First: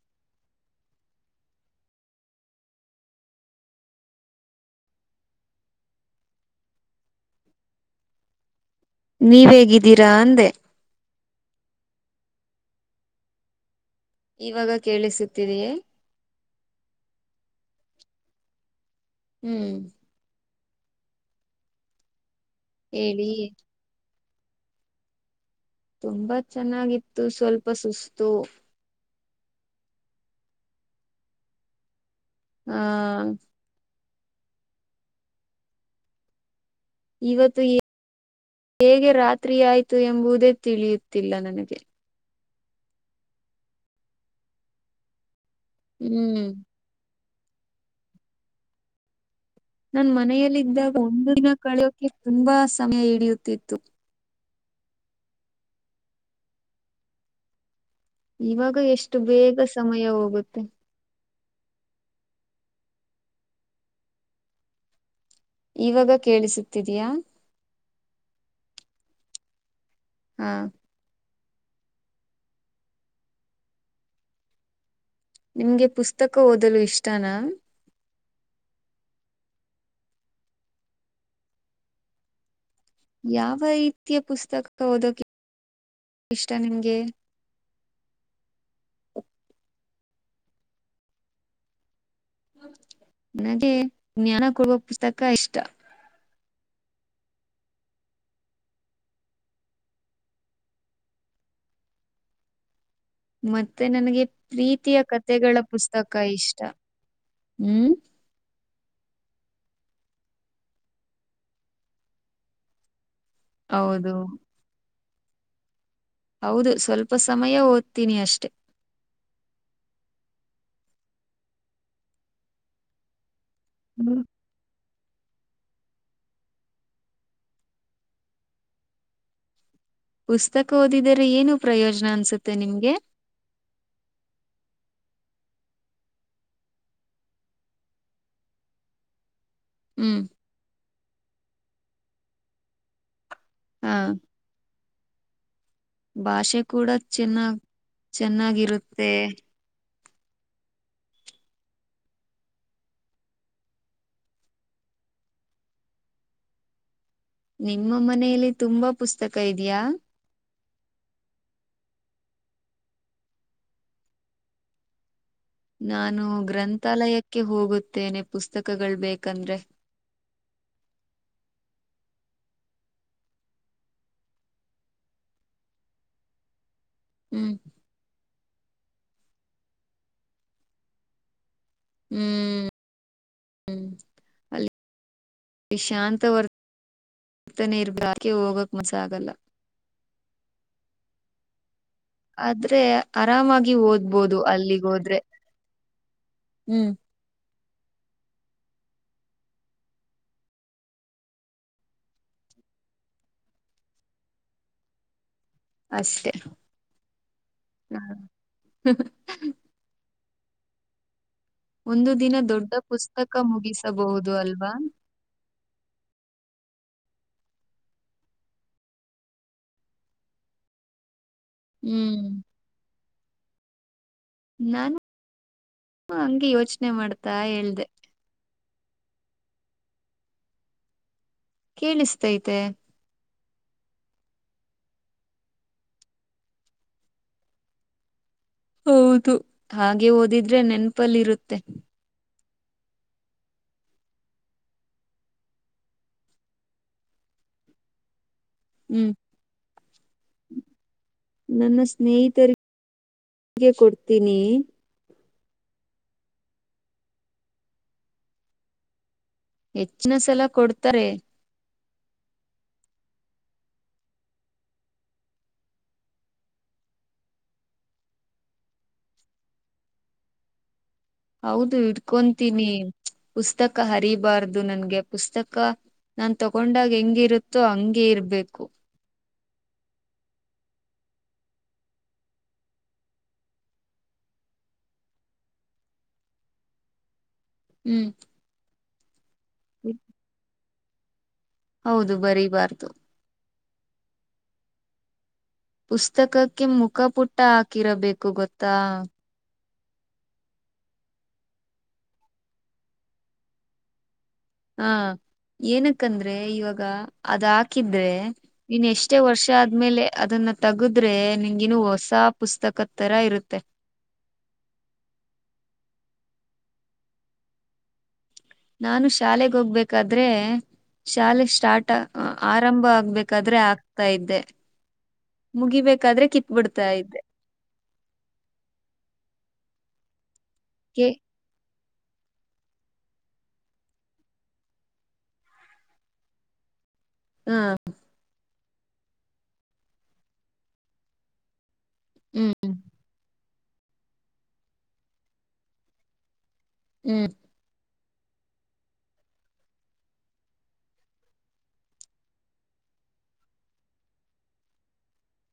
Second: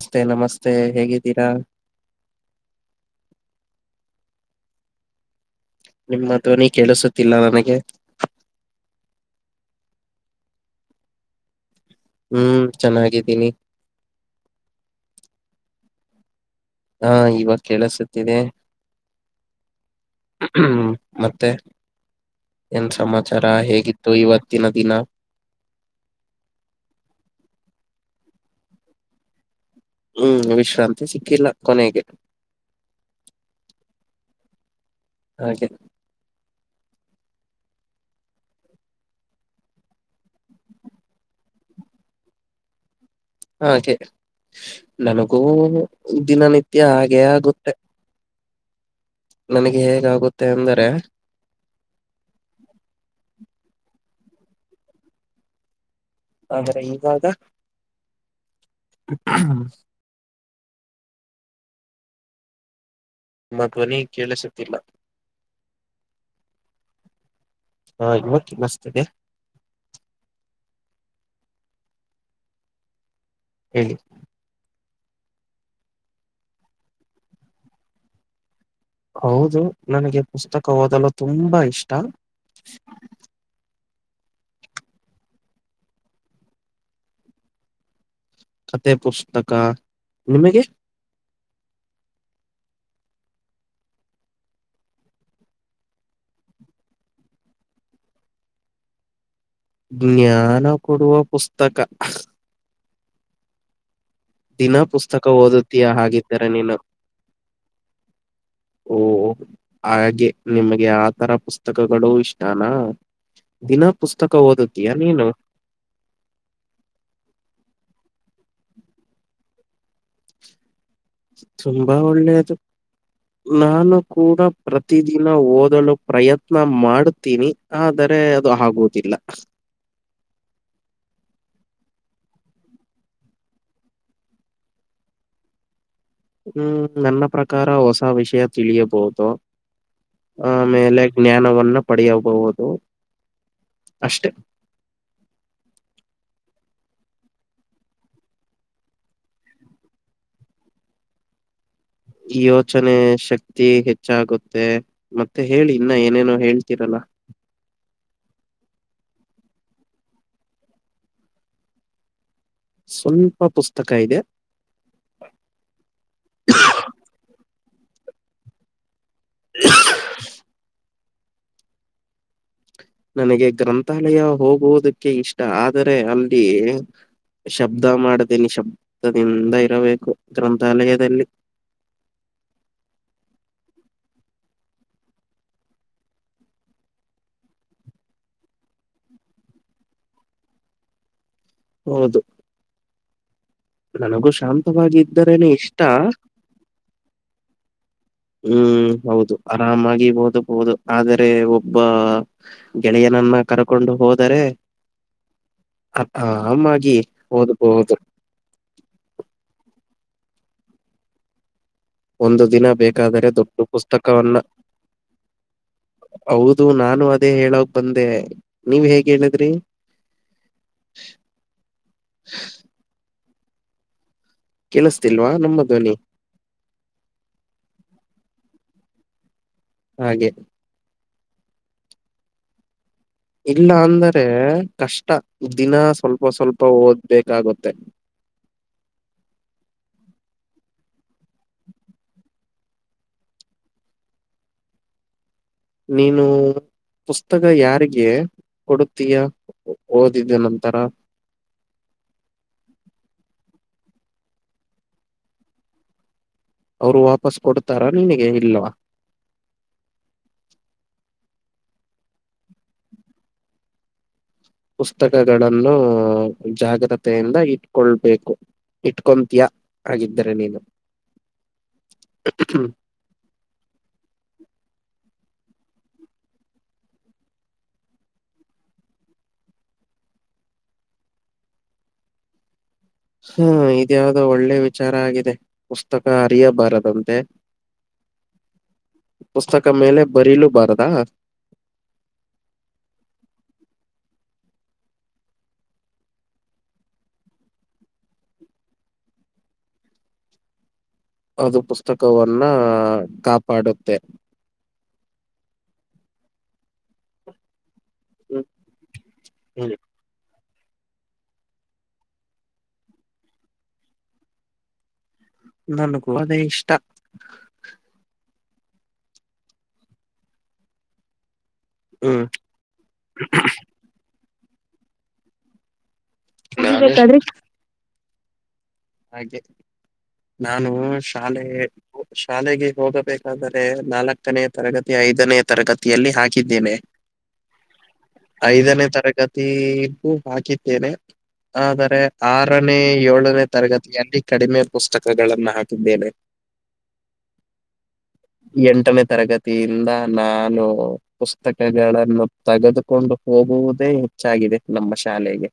ಅಷ್ಟೇ ನಮಸ್ತೆ ಹೇಗಿದ್ದೀರಾ ನಿಮ್ಮ ಮಾತ ನೀ ಕೆೇಳಿಸುತ್ತಿಲ್ಲ ನನಗೆ ನೀವೇಗಿದ್ದೀರಾ ಅಂದೆ ಹ್ಮ್ ಚೆನ್ನಾಗಿದ್ದೀನಿ ಇವಾಗ ಕೇಳಿಸುತ್ತಿದೆಯೇ ಹಾ ಇವಾಗ ಕೇಳಸುತ್ತಿದೆ ಹ್ಮ್ ಹ್ಮ್ ಮತ್ತೆ ಏನ್ ಹೇಳಿ ಸಮಾಚಾರ ಹೇಗಿತ್ತು ಇವತ್ತಿನ ದಿನ ತುಂಬಾ ಚೆನ್ನಾಗಿತ್ತು ಸ್ವಲ್ಪ ಸುಸ್ತು ಹ್ಮ್ ವಿಶ್ರಾಂತಿ ಸಿಕ್ಕಿಲ್ಲ ಕೊನೆಗೆ ಹಾ ಹಾಗೆ ಇವತ್ತು ಈ ಹೇಗೆ ರಾತ್ರಿಯಾಯ್ತು ಎಂಬುದೇ ತಿಳಿಯುತ್ತಿಲ್ಲ ನನಗೆ ಹಾಗೆ ನನಗೂ ಹ್ಮ್ ದಿನನಿತ್ಯ ಹಾಗೆ ಆಗುತ್ತೆ ನನಗೆ ನನ್ ಹೇಗಾಗುತ್ತೆ ಅಂದರೆ ಮನೆಯಲ್ಲಿದ್ದಾಗ ಒಂದು ದಿನ ಕಳೆಯೋಕೆ ತುಂಬಾ ಸಮಯ ಹಿಡಿಯುತ್ತಿತ್ತು ಆದ್ರೆ ಈವಾಗ ಇವಾಗ ಎಷ್ಟು ಬೇಗ ಸಮಯ ಹೋಗುತ್ತೆ ಮಧ್ವನಿ ಕೇಳಿಸುತ್ತಿಲ್ಲ ಇವಾಗ ಕೇಳಿಸುತ್ತಿದಯಾ ಹ ಇ ಮತ್ತ ಮಸ್ತದೆ ಹಾ ಹೇಳಿ ನಿಮ್ಗೆ ಪುಸ್ತಕ ಓದಲು ಇಷ್ಟನಾ ಹೌದು ನನಗೆ ಪುಸ್ತಕ ಓದಲು ತುಂಬಾ ಇಷ್ಟ ಯಾವ ರೀತಿಯ ಪುಸ್ತಕ ಓದಕಿ ಇಷ್ಟ ನಿಮ್ಗೆ ಕತೆೆ ಪುಸ್ತಕ ನಿಮಗೆ ನನಗೆ ಜ್ಞಾನ ಕೊಡುವ ಪುಸ್ತಕ ಇಷ್ಟ ಜ್ಞಾನ ಕೊಡುವ ಪುಸ್ತಕ ಮತ್ತೆ ನನಗೆ ದಿನ ರೀತಿಯ ಪುಸ್ತಕ ಕತೆೆಗಳ ಓದುತ್ತೀಯ ಪುಸ್ತಕ ಹಾಗಿದ್ದರೆ ಇಷ್ಟ ನೀನು ಹ್ಮ ಓಹ ಹಾಗೆ ನಿಮ್ಗೆ ಆತರ ಪುಸ್ತಕಗಳು ಇಷ್ಟನಾ ದಿನ ಹೌದು ಪುಸ್ತಕ ಓದುತ್ತೀಯಾ ನೀನು ಹೌದು ಸ್ವಲ್ಪ ಸಮಯ ಓದ್ತೀನಿ ಅಷ್ಟೆ ತುಂಬಾ ಒಳ್ಳೆಯದು ನಾನು ಹ್ಮ್ ಕೂಡ ಪ್ರ ಪ್ರತಿದಿನ ಓದಲು ಪ್ರಯತ್ನ ಮಾಡ್ತೀನಿ ಆದರೆ ಅದು ಆಗುದಿಲ್ಲ ಪುಸ್ತಕ ಓದಿದರೆ ಏನು ಪ್ರಯೋಜನ ಅನ್ಸುತ್ತೆ ನಿಮ್ಗೆ ಹ್ಮ್ ನನ್ನ ಪ್ರಕಾರ ಹೊಸ ವಿಷಯ ತಿಳಿಯಬಹುದು ಹ್ಮ್ ಆಮೇಲೆ ಜ್ಞಾನವನ್ನ ಪಡೆಯಬಹುದು ಹಾ ಅಷ್ಟೆ ಬಷೆ ಕೂಡ ಚೆನ್ನಾಗ ಚೆನ್ನಾಗಿರುತ್ತೆ ಈ ಯೋಚನೆ ಶಕ್ತಿ ಹೆಚ್ಚಾಗುತ್ತೆ ಮತ್ತೆ ಹೇಳಿ ಇನ್ನ ಏನೇನೋ ಹೇಳ್ತೀರಲ್ಲ ನಿಮ್ಮ ಮನೇೆಯಲ್ಲಿ ತುಂಬಾ ಪುಸ್ತಕ ಇದೆಯಾ ಸ್ವಲ್ಪ ಪುಸ್ತಕ ಇದೆ ನಾನು ಗ್ರಂಥಾಲಯಕ್ಕೆ ಹೋಗುತ್ತೇನೆ ಪುಸ್ತಕಗಳು ಬೇಕ ಕಂದ್ರೆ ನನಗೆ ಗ್ರಂಥಾಲಯ ಹೋಗುವುದಕ್ಕೆ ಇಷ್ಟ ಆದರೆ ಅಲ್ಲಿ ಹ್ಮ್ ಶಬ್ದ ಮಾಡ್ದೀನಿ ಶಬ್ದದಿಂದ ಇರಬೇಕು ಗ್ರಂಥಾಲಯದಲ್ಲಿ ಹ್ಮ್ ಹ್ಮ್ ಅಲ್ಲಿ ಶಾಂತ ವರ್ತ ಭರ್ತನೇ ಇರ್ಬೇಕ ಆಕೆ ಹೋಗಕ್ ಮೊಸ ಆಗಲ್ಲ ಹೌದು. ಆದ್ರೆ ಆರಾಮಾಗಿ ನನಗೂ ಓದ್ಬೋದು ಅಲ್ಲಿಗೆ ಶಾಂತವಾಗಿ ಹೋದ್ರೆ ಇದ್ದರೇನೆ ಇಷ್ಟ. ಹ್ಮ್ ಹ್ಮ್ ಹೌದು ಆರಾಮಾಗಿಬಹದುಬಹುದು ಆದರೆ ಒಬ್ಬ ಗೆಳೆಯನ ನನ್ನ ಕರ್ಕೊಂಡು ಹೋದರೆ ಅ ಅಷ್ಟೆ ಅಮ್ಮಾಗಿ ಓದ್ಬೋದು ಹ್ಮ ಒಂದು ದಿನ ದೊಡ್ಡ ಬೇಕಾದರೆ ಪುಸ್ತಕ ದೊಡ್ಡ ಮುಗಿಸಬಹುದು ಪುಸ್ತಕವನ್ನ ಅಲ್ವಾ ಅದು ನಾನು ಅದೇ ಹೇಳಕ್ ಬಂದೆ ನೀವ್ ಹೇಗ್ ಹೇಳಿದ್ರಿ ಹ್ಮ್ ನಾನು ಕೇಳಿಸ್ತಿಲ್ವಾ ನಮ್ಮ ಧ್ವನಿ? ಹಂಗೆ ಯೋಚನೆ ಮಾಡ್ತಾ ಹೇಳ್ದೆ ಹಾಗೆ ಕೇಳಿಸ್ತೈತೆ ಇಲ್ಲ ಅಂದ್ರೆ ಕಷ್ಟ ದಿನ ಸ್ವಲ್ಪ ಸ್ವಲ್ಪ ಓದ್ಬೇಕಾಗುತ್ತೆ ಹೌದು ಹಾಗೆ ಓದಿದ್ರೆ ನೆನ್ಪಲ್ಲಿ ಇರುತ್ತೆ ನೀನು ಪುಸ್ತಕ ಯಾರಿಗೆ ಹ್ಮ್ ಕೊಡುತ್ತೀಯ ಓದಿದ್ದ ನಂತರ ಹೀಗೆ ಕೊಡ್ತೀನಿ ಅವರು ವಾಪಸ್ ಕೊಡ್ತಾರ ನಿನಗೆ ಇಲ್ವಾ ಹೆಚ್ಚಿನ ಸಲ ಕೊಡ್ತಾರೆ ಪುಸ್ತಕಗಳನ್ನು ಜಾಗ್ರತೆಯಿಂದ ಇಟ್ಕೊಳ್ಬೇಕು ಇಟ್ಕೊತೀಯ ಆಗಿದ್ದರೆ ನೀನು ಹೌದು ಇಡ್ಕೊತೀನಿ ಪುಸ್ತಕ ಹರಿಬಾರ್ದು ನನ್ಗೆ ಪುಸ್ತಕ ನನ್ ತಗೊಂಡಾಗ ಹೆಂಗಿರುತ್ತೋ ಹಂಗಗೆ ಇರ್ಬೇಕು ಹ್ಮ ಇದ್ಯಾವ್ದೋ ಒಳ್ಳೆ ವಿಚಾರ ಆಗಿದೆ ಪುಸ್ತಕ ಅರಿಯಬಾರದಂತೆ ಹ್ಮ್ ಪುಸ್ತಕ ಮೇಲೆ ಬರೀಲೂ ಬಾರದಾ ಹೌದು ಬರಿಬಾರ್ದು ಪುಸ್ತಕಕ್ಕೆ ಮುಖ ಪುಟ್ಟ ಹಾಕಿರಬೇಕು ಗೊತ್ತಾ ಅದು ಪುಸ್ತಕವನ್ನ ಕಾಪಾಡುತ್ತೆ ಹಾ ಏನಕಂದ್ರೆ ಇವಾಗ ಅದ ಹಾಕಿದ್ರೆ ಹ್ಮ್ ನೀನ್ ಎಷ್ಟೇ ವರ್ಷ ಹ್ಮ್ ಆದ್ಮೇಲೆ ಅದನ್ನ ತಗದ್ರೆ ನಿನ್ಗಿನು ಹೊಸ ಪುಸ್ತಕ ತರ ಇರುತ್ತೆ ನನಗೂ ಅದೇ ಇಷ್ಟ ನಾನು ಶಾಲೆಗೆ ಹೋಗ್ಬೇಕಾದ್ರೆ ಶಾಲೆ ಸ್ಟಾರ್ಟ ಹ್ಮ್ ಆರಂಭ ಆಗ್ಬೇಕಾದ್ರೆ ಆಗ್ತಾ ಇದ್ದೆ ಮುಗಿಬೇಕ ಬಾದ್ರೆ ಕಿತ್ ನಾನು ಬಿಿಡ್ತಾ ಇದ್ದೆ ಹಾಗೆ ನಾನು ಶಾಲೆ ಶಾಲೆಗೆ ಹೋಗಬೇಕಾದರೆೆ ನಾಲ್ಕನೇ ತರಗತಿ ಐದನೇ ತರಗತಿಯಲ್ಲಿ ಹಾಕಿದ್ದೇನೆ ಹಾ ಐದನೇ ತರಗತಿೂ ಹಾಕಿದ್ದೇನೆ ಆದ ಹ್ಮ್ ಆರನೇ ಏಳನೇ ತರಗತಿಯಲ್ಲಿ ಕಡಿಮೆ ಪುಸ್ತಕಗಳಗಳನ್ನು ಹಾಕಿದ್ದೇನೆ ಹ್ಮ ಎಂಟನೇ ತರಗತಿಯಿಂದ ನಾನು ಪುಸ್ತಕಗಳನ್ನು ತೆಗೆದುಕೊಂಡು ಹ ಹೋಗುವುದೇ ಹೆಚ್ಚಾಗಿದೆ ನಮ್ಮ ಶಾಲೆಗೆ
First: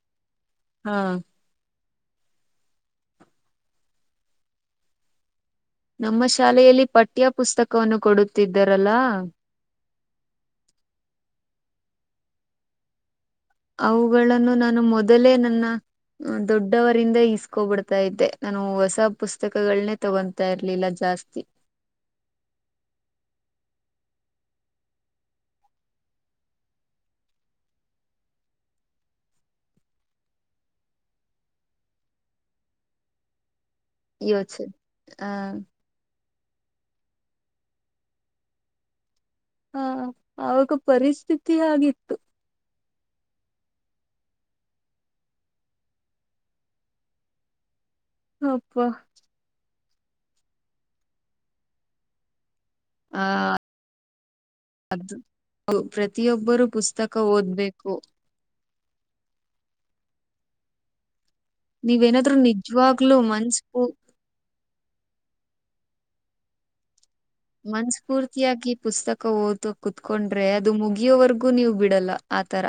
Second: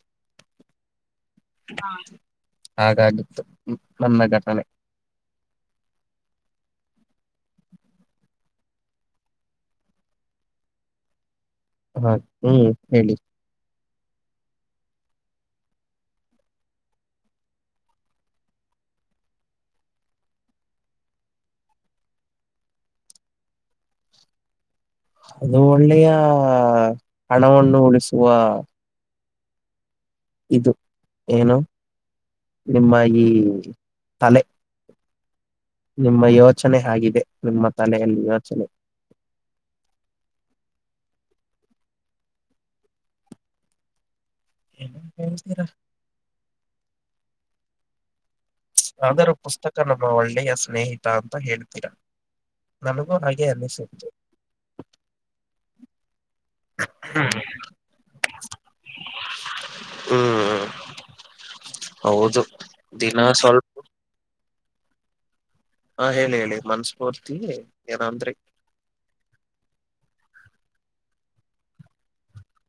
ಹಾ ಹಾಗಾಗಿತ್ತು ನನ್ನ ಘಟನೆ ನಮ್ಮ ಶಾಲೆಯಲ್ಲಿ ಪಠ್ಯ ಪುಸ್ತಕವನ್ನು ಕೊಡುತ್ತಿದ್ದಾರಲ್ಲಾ ಹಾ ಹ್ಮ್ ಹೇಳಿ ಅವುಗಳನ್ನು ನಾನು ಮೊದಲೇ ನನ್ನ ದೊಡ್ಡವರಿಂದ ಇಸ್ಕೊಬಿಡ್ತಾ ಇದ್ದೆ ನಾನು ಹೊಸ ಪುಸ್ತಕಗಳನ್ನನೆ ತಗೊತಾ ಇರ್ಲಿಲ್ಲ ಜಾಸ್ತಿ ಅದು ಒಳ್ಳೆಯ ಹಣವನ್ನು ಉಳಿಸುವ ಇದು ಏನು ನಿಮ್ಮ ಈ ತಲೆ ಯೋಚ್ ಹ ನಿಮ್ಮ ಯೋಚನೆ ಆಗಿದೆ ನಿಮ್ಮ ತಲೆಯಲ್ಲಿ ಯೋಚನೆ ಹಾ ಆಾಗ ಪರಿಸ್ಥಿತಿ ಆಗಿತ್ತು ೀರ ಅಪ್ಪ ಆದರೂ ಪುಸ್ತಕ ನಮ್ಮ ಒಳ್ಳೆಯ ಸ್ನೇಹಿತ ಅಂತ ಹೇಳ್ತೀರ ನನಗೂ ಆ ಹಾಗೆ ಅನ್ನಿಸು ಪ್ರತಿಯೊಬ್ಬರೂ ಪುಸ್ತಕ ಓದ್ಬೇಕು ಹ್ಮ್ ಹ್ಮ್ ನೀವೆೇನಾದರುೂ ನಿಜ್ವಾಾಗಲು ಮನ್ಸ್ ಸ್ವಲ್ಪ ಪು ಹಾ ಹೇಳಿ ಹೇಳಿ ಮನ್ಸು ಮನ್ಸ್ಫೂರ್ತಿಯಾಗಿ ಪುಸ್ತಕ ಓದು ಕುೂತ್ಕೊಂಡ್ರೆ ಅದು ಮುಗಿಯೋವರೆಗೂ ನೀವು ಬಿಡಲ್ಲ ಆತರ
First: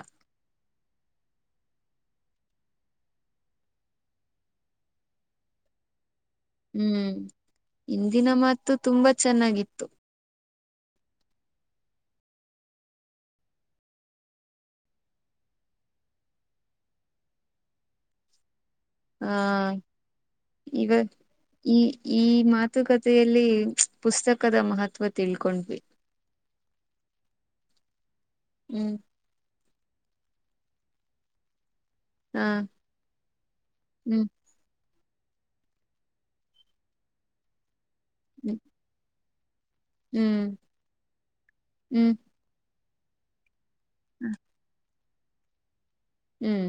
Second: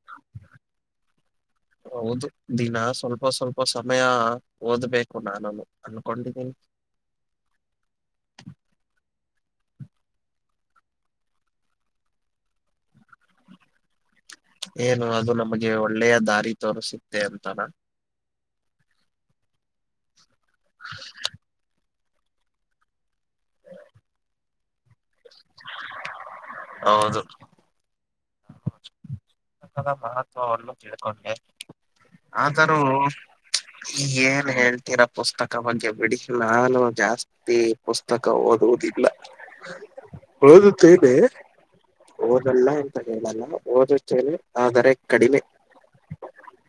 ಹೌದು ದಿನ ಸ್ವಲ್ಪ ಸ್ವಲ್ಪ ಸಮಯ ಓದ್ಬೇಕು ನಾನನ್ನು ಅ ಹ್ಮ್ ಇಂದಿನ ಮಾತು ತುಂಬಾ ಚೆನ್ನಾಗಿತ್ತು ಏನು ಅದು ನಮ್ಗೆ ಒಳ್ಳೆಯ ದಾರಿ ತೋ ಸಿುತ್ತೆ ಅಂತಾರ ಹಾ ಈವ ಈ ಈ ಮಾತುಕತೆ ಪುಸ್ತಕದ ಮಹತ್ವ ತಿಳ್ಕೊಂಡ್ವಿ ಹೌದು ಹ್ಮ್ ದ ಮಹತ್ವವನ್ನುೂ ತಿಳ್ಕೊಂಡೆ ಹಾ ಆದರೂ ಹ್ಮ್ ಏನ್ ಹೇಳ್ತೀರಪ್ಪ ಪುಸ್ತಕ ಬಗ್ಗೆ ಬಿಡಿ ನಾನು ಜಾಸ್ತಿ ಪುಸ್ತಕ ಹ್ಮ್ ಓದುವುದಿಲ್ಲ ಹದುತ್ತ ಇದೆ ಹ್ಮ್ ಓದಲ್ಲ ಎಂತ ಹೇಳಲ್ಲ ಆ ಸರ ಕಡಿಮೆ ಹ್ಮ್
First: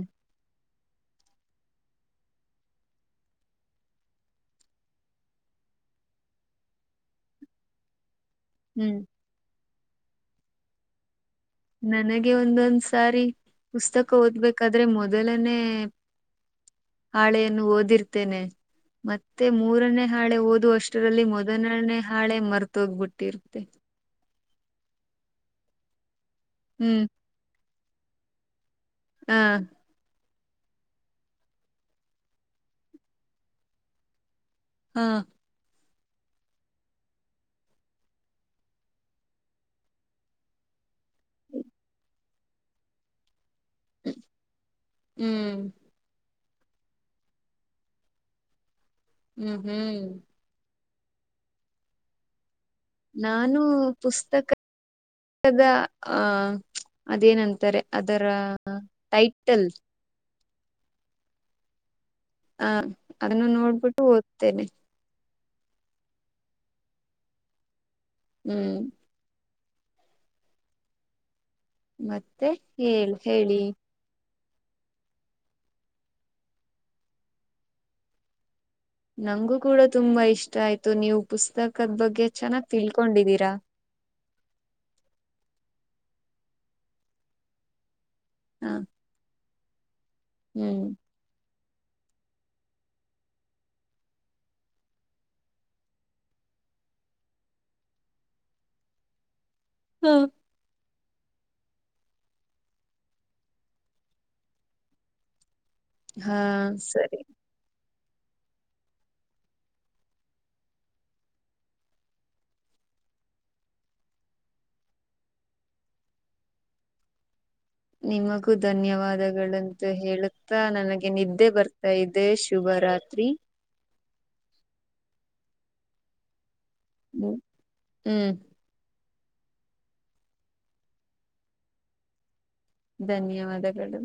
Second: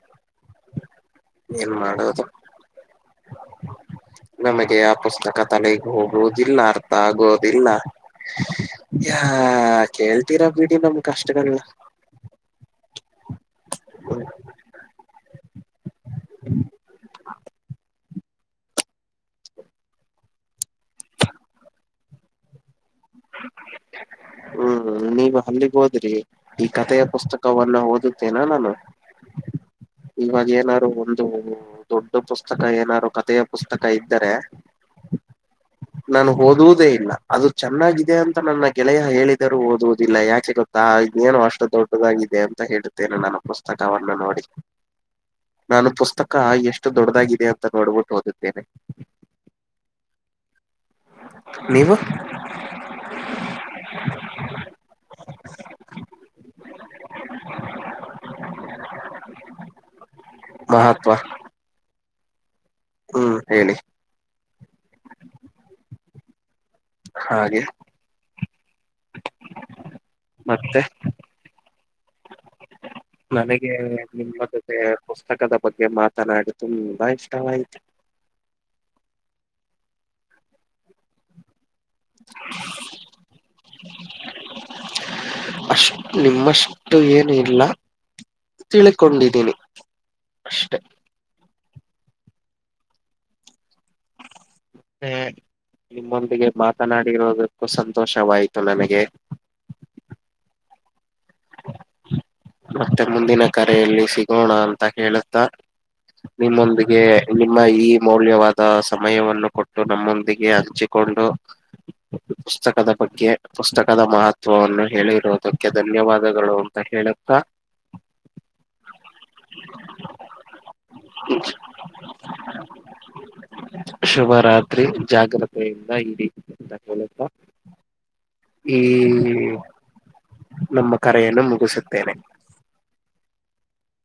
ಏನ್ ಮಾಡೋದು ನಮಗೆ ಆ ಪುಸ್ತಕ ತಲೆಗೆ ಹೋಗುದಿಲ್ಲ ಅರ್ಥ ಆಗೋುದಿಲ್ಲ ಹ್ಮ್ ಆ ಕೇಳ್ತೀರಾ ಬಿೀಡಿ ನಮ ಕಷ್ಟಗಳಲ್ಲ ಗೆ ಒಂದೊಂದ್ ಸಾರಿ ಪುಸ್ತಕ ಓದ್ಬೇಕಾದ್ರೆ ಮೊದಲನೆೇ ಹಾಳೆಯನ್ನು ಓದಿರ್ತ ಮತ್ತೆ ಮೂರನೇ ಹಾಳೆ ಓದ ಅಷ್ಟರಲ್ಲಿ ಮೊದಲನೇ ಹಾಳೆ ಮರ್ ತಗ್ಬಿಟ್ಟಿರುತ್ತೆ ಹ್ಮ್ ನೀವ ಅಲ್ಲಿಗ್ ಹೋದ್ರಿ ಈ ಕಥೆಯ ಹ್ಮ್ ಪುಸ್ತಕವನ್ನ ಓದುತ್ತೇನಾ ನಾನು ಹ ಇವಾಗ ಏನಾರು ಒಂದು ದೊಡ್ಡ ಪುಸ್ತಕ ಏನಾರು ಕಥೆಯ ಪುಸ್ತಕ ಇದ್ದರೆ ಹಾ ನಾನು ಓದುವುದೇ ಇಲ್ಲ ಅದು ಚೆನ್ನಾಗ ದೆ ಅಂತ ನನ್ನ ಗೆಳೆಯ ಹೇಳಿದರೂ ಓದುವುದಿಲ್ಲ ಯಾಕೆ ಗೊತ್ತಾ ಏನುೋ ಅಷ್ಟು ದೊಡ್ಡದ ಇ ಅಂತ ಹೇಳುತ್ತೇನೆ ನನ್ನ ಪುಸ್ತಕವನ್ನು ನೋಡಿ ಹ್ಮ್ ನಾನು ಪುಸ್ತಕ ಅಕ್ಕ ಎಷ್ಟು ದೊಡ್ಡದಾಗಿದೆ ಅಂತ ನೋಡ್ಬಿಟ್ಟು ಓದುತ್ತೇನೆ ಹ್ಮ್ ಹ್ಮ್ ನೀವು ನಾನು ಪುಸ್ತಕದ ಅ ಅದೇನಂತಾರೆ ಅದರ ಟೈಟಲ್ ಮಹತ್ವ ಹ ಹ್ಮ್ ಅದನ್ನು ಹೇಳಿ ನೋಡ್ಬಿಟ್ಟು ಓದ್ತೇನೆ ಹಾಗೆ ಹ್ಮ್ ಮತ್ತೆ ಮತ್ತೆ ಹೇಳಳ್ ಹೇಳಿ ನನಗೆ ನಿಮ್ಮ ಜೊತೆ ಪುಸ್ತಕದ ಬಗ್ಗೆ ಮಾತನಾಡಿ ತುಂಬಾ ಇಷ್ಟವಾಯತು ನಂಗು ಕೂಡ ತುಂಬಾ ಇಷ್ಟ ಆಯ್ತು ನೀವು ಪುಸ್ತಕದ ಬಗ್ಗೆ ಚೆನ್ನಾಗ್ ತಿಳ್ಕೊಂಡಿದ್ದೀರಾ ಅಷ್ಟ ನಿಮ್ಮಷ್ಟು ಏನ ಇಲ್ಲ ಹ ತಿಳ್ಕೊಂಡಿದ್ದೀನಿ ಅಷ್ಟೆ ಹ್ಮ್ ಹ್ಮ್ ನಿಮ್ಮೊಂದಿಗೆ ಮಾತನಾಡಿರೋದಕ್ಕೂ ಸಂತೋಷವಾಯತು ನನಗೆ ಹ್ಮ್ ಮತ್ತೆ ಮುಂದಿನ ಕರೆಯಲ್ಲಿ ಸಿಗೋಣ ಅಂತ ಹೇಳುತ್ತ ಹಾ ನಿಮ್ಮೊಂದಿಗೆ ಸರಿ ನಿಮ್ಮ ಈ ಮೌಲ್ಯವಾದ ಸಮಯವನ್ನು ಕೊಟ್ಟು ನಮ್ಮೊಂದಿಗೆ ಹಂಚಿಕೊಂಡು ಪುಸ್ತಕದ ಬಗ್ಗೆ ಪುಸ್ತಕದ ಮಹತ್ವವನ್ನು ಹೇಳಿರುವುದಕ್ಕೆ ಧನ್ಯವಾದಗಳು ಅಂತ ಹೇಳ ನಿಮಗೂ ಧನ್ಯವಾದಗಳಂತ ಹೇಳುತ್ತಾ ನನಗೆ ನಿದ್ದೆ ಬರ್ತಾ ಇದೆ ಶುಭ ನವರಾತ್ರಿ ಶುಭ ರಾತ್ರಿ ಜಾಗ್ರತೆಯಿಂದ ಇಡೀ ಹ್ಮ್ ನಮ್ಮ ಕರೆಯನ್ನು ಮುಗಿಸುತ್ತೇನೆ ಧನ್ಯವಾದಗಳು